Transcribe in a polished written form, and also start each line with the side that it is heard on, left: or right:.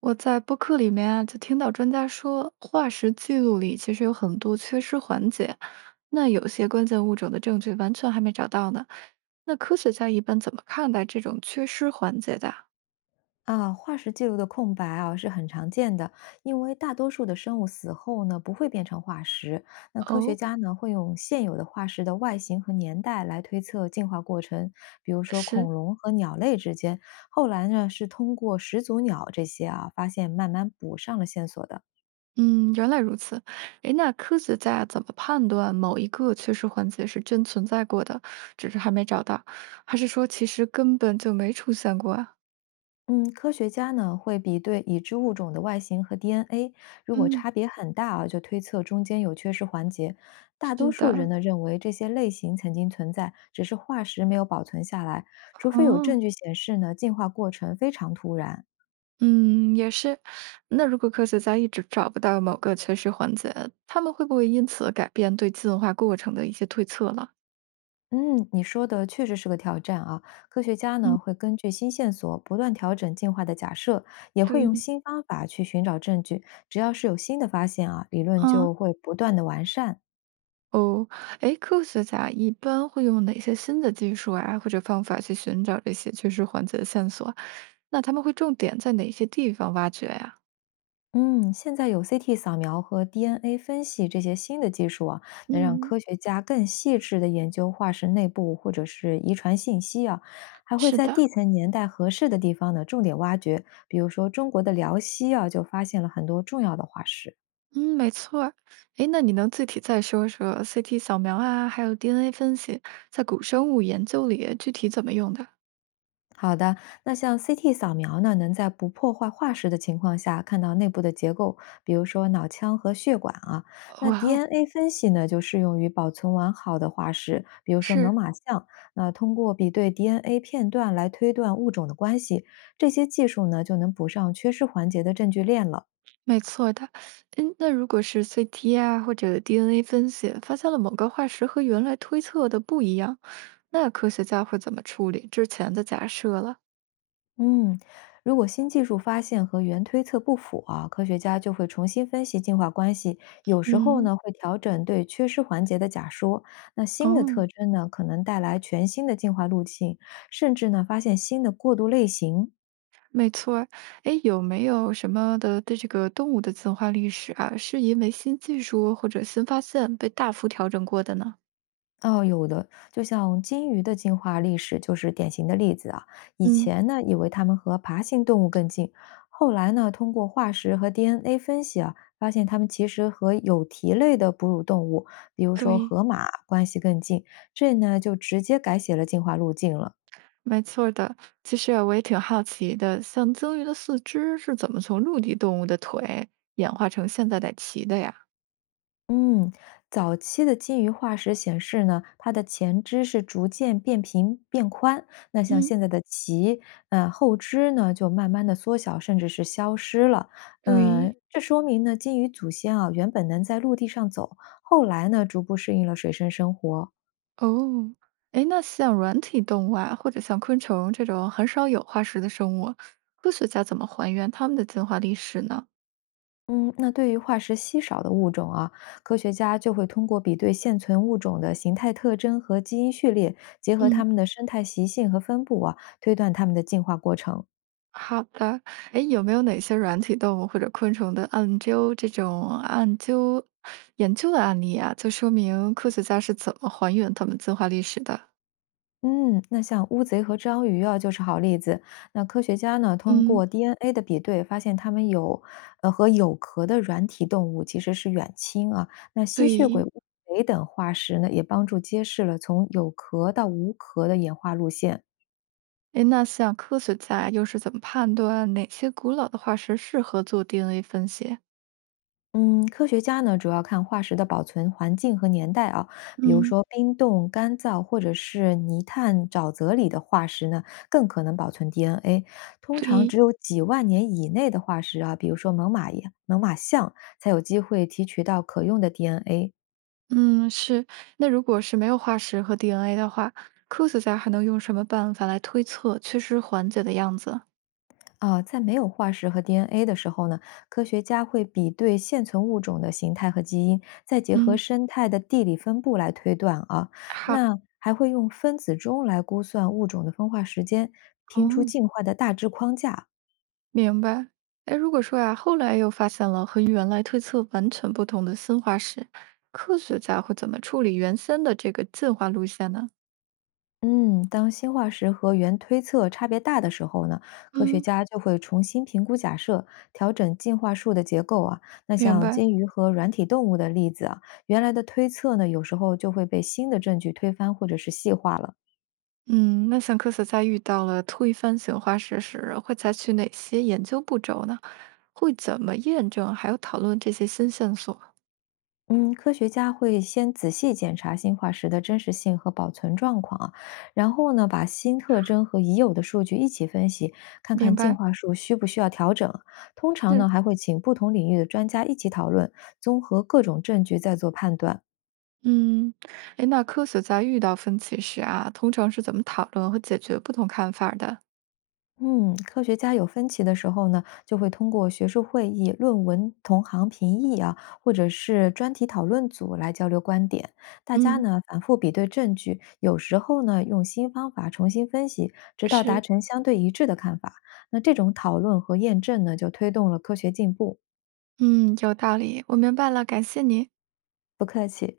right: 我在播客里面啊，就听到专家说，化石记录里其实有很多缺失环节，那有些关键物种的证据完全还没找到呢。那科学家一般怎么看待这种缺失环节的啊？
left: 啊，化石记录的空白啊是很常见的，因为大多数的生物死后呢不会变成化石。那科学
right: 哦，
left: 家呢会用现有的化石的外形和年代来推测进化过程，比如说
right: 是，
left: 恐龙和鸟类之间，后来呢是通过始祖鸟这些啊发现慢慢补上了线索的。
right: 嗯，原来如此。诶，那科学家怎么判断某一个缺失环节是真存在过的，只是还没找到，还是说其实根本就没出现过啊？
left: 嗯，科学家呢会比对已知物种的外形和 DNA，如果
right: 嗯，
left: 差别很大啊，就推测中间有缺失环节。大多
right: 是
left: 数人
right: 的。
left: 呢认为这些类型曾经存在，只是化石没有保存下来，除非有证
right: 哦，
left: 据显示呢进化过程非常突然。
right: 嗯，也是。那如果科学家一直找不到某个缺失环节，他们会不会因此改变对进化过程的一些推测了？
left: 嗯，你说的确实是个挑战啊。科学家呢
right: 嗯，
left: 会根据新线索不断调整进化的假设，也会
right: 对，
left: 用新方法去寻找证据。只要是有新的发现啊，理论
right: 啊，
left: 就会不断的完善。
right: 哦，哎，科学家一般会用哪些新的技术啊，或者方法去寻找这些缺失环节的线索？那他们会重点在哪些地方挖掘呀？
left: 嗯，现在有 CT 扫描和 DNA 分析这些新的技术啊，能让
right: 嗯，
left: 科学家更细致地研究化石内部或者是遗传信息啊，还会
right: 是
left: 在
right: 的，
left: 地层年代合适的地方呢重点挖掘，比如说中国的辽西啊，就发现了很多重要的化石。
right: 嗯，没错儿。哎，那你能具体再说说 CT 扫描啊，还有 DNA 分析在古生物研究里具体怎么用的？
left: 好的，那像 CT 扫描呢，能在不破坏化石的情况下看到内部的结构，比如说脑腔和血管啊。那
right: 哇哦，
left: DNA 分析呢，就适用于保存完好的化石，比如说猛
right: 是，
left: 犸象。那通过比对 DNA 片段来推断物种的关系，这些技术呢，就能补上缺失环节的证据链了。
right: 没错的。嗯，那如果是 CT 啊，或者 DNA 分析，发现了某个化石和原来推测的不一样，那科学家会怎么处理之前的假设了？
left: 嗯，如果新技术发现和原推测不符啊，科学家就会重新分析进化关系，有时候
right: 嗯，
left: 呢会调整对缺失环节的假说。那新的
right: 哦，
left: 特征呢，可能带来全新的进化路径，甚至呢发现新的过渡类型。
right: 没错儿。哎，有没有什么的对这个动物的进化历史啊，是因为新技术或者新发现被大幅调整过的呢？
left: 哦，有的，就像金鱼的进化历史就是典型的例子啊。以
right: 嗯，
left: 前呢，以为它们和爬行动物更近，后来呢，通过化石和 DNA 分析啊，发现它们其实和有蹄类的哺乳动物，比如说
right: 对，
left: 河马，关系更近。这呢，就直接改写了进化路径了。
right: 没错儿的。其实啊我也挺好奇的，像鲸鱼的四肢是怎么从陆地动物的腿演化成现在的鳍的呀？
left: 嗯，早期的鲸鱼化石显示呢，它的前肢是逐渐变平变宽，那像
right: 嗯，
left: 现在的鳍，后肢呢就慢慢的缩小，甚至是消失了。
right: 对，
left: 这说明呢，鲸鱼祖先啊原本能在陆地上走，后来呢逐步适应了水生生活。
right: 哦，哎，那像软体动物啊，或者像昆虫这种很少有化石的生物，科学家怎么还原它们的进化历史呢？
left: 嗯，那对于化石稀少的物种啊，科学家就会通过比对现存物种的形态特征和基因序列，结合它
right: 嗯，
left: 们的生态习性和分布啊，推断它们的进化过程。
right: 好的，哎，有没有哪些软体动物或者昆虫的暗究这种暗究研究的案例啊，就说明科学家是怎么还原它们进化历史的？
left: 嗯，那像乌贼和章鱼啊，就是好例子。那科学家呢，通
right: 嗯，
left: 过 DNA 的比对，发现它们有，和有壳的软体动物其实是远亲啊。那吸血鬼、乌
right: 对。
left: 贼等化石呢，也帮助揭示了从有壳到无壳的演化路线。
right: 哎，那像科学家又是怎么判断哪些古老的化石适合做 DNA 分析？
left: 嗯，科学家呢主要看化石的保存环境和年代啊，比如
right: 嗯，
left: 说冰冻、干燥或者是泥炭、沼泽里的化石呢，更可能保存 DNA。通常
right: 对。
left: 只有几万年以内的化石啊，比如说猛犸象，才有机会提取到可用的 DNA。
right: 嗯，是。那如果是没有化石和 DNA 的话，科学家还能用什么办法来推测缺失环节的样子？
left: 啊，在没有化石和 DNA 的时候呢，科学家会比对现存物种的形态和基因，再结合
right: 嗯，
left: 生态的地理分布来推断啊。
right: 好，
left: 那还会用分子钟来估算物种的分化时间，拼出
right: 嗯，
left: 进化的大致框架。
right: 明白。哎，如果说呀，后来又发现了和原来推测完全不同的新化石，科学家会怎么处理原先的这个进化路线呢？
left: 嗯，当新化石和原推测差别大的时候呢，科学
right: 嗯，
left: 家就会重新评估假设，调整进化树的结构啊。那
right: 明
left: 像
right: 白。
left: 金鱼和软体动物的例子啊，原来的推测呢，有时候就会被新的证据推翻或者是细化了。
right: 嗯，那像科学家遇到了推翻型化石时，会采取哪些研究步骤呢？会怎么验证还有讨论这些新线索？
left: 嗯，科学家会先仔细检查新化石的真实性和保存状况啊，然后呢，把新特征和已有的数据一起分析，看看
right: 明
left: 进
right: 白。
left: 化树需不需要调整。通常
right: 是
left: 呢，还会请不同领域的专家一起讨论，综合各种证据再做判断。
right: 嗯，诶，那科学家遇到分歧时啊，通常是怎么讨论和解决不同看法儿的？
left: 嗯，科学家有分歧的时候呢，就会通过学术会议、论文同行评议啊，或者是专题讨论组来交流观点。大家
right: 嗯，
left: 呢反复比对证据，有时候呢用新方法重新分析，直到达
right: 是，
left: 成相对一致的看法。那这种讨论和验证呢，就推动了科学进步。
right: 嗯，有道理，我明白了，感谢您。
left: 不客气。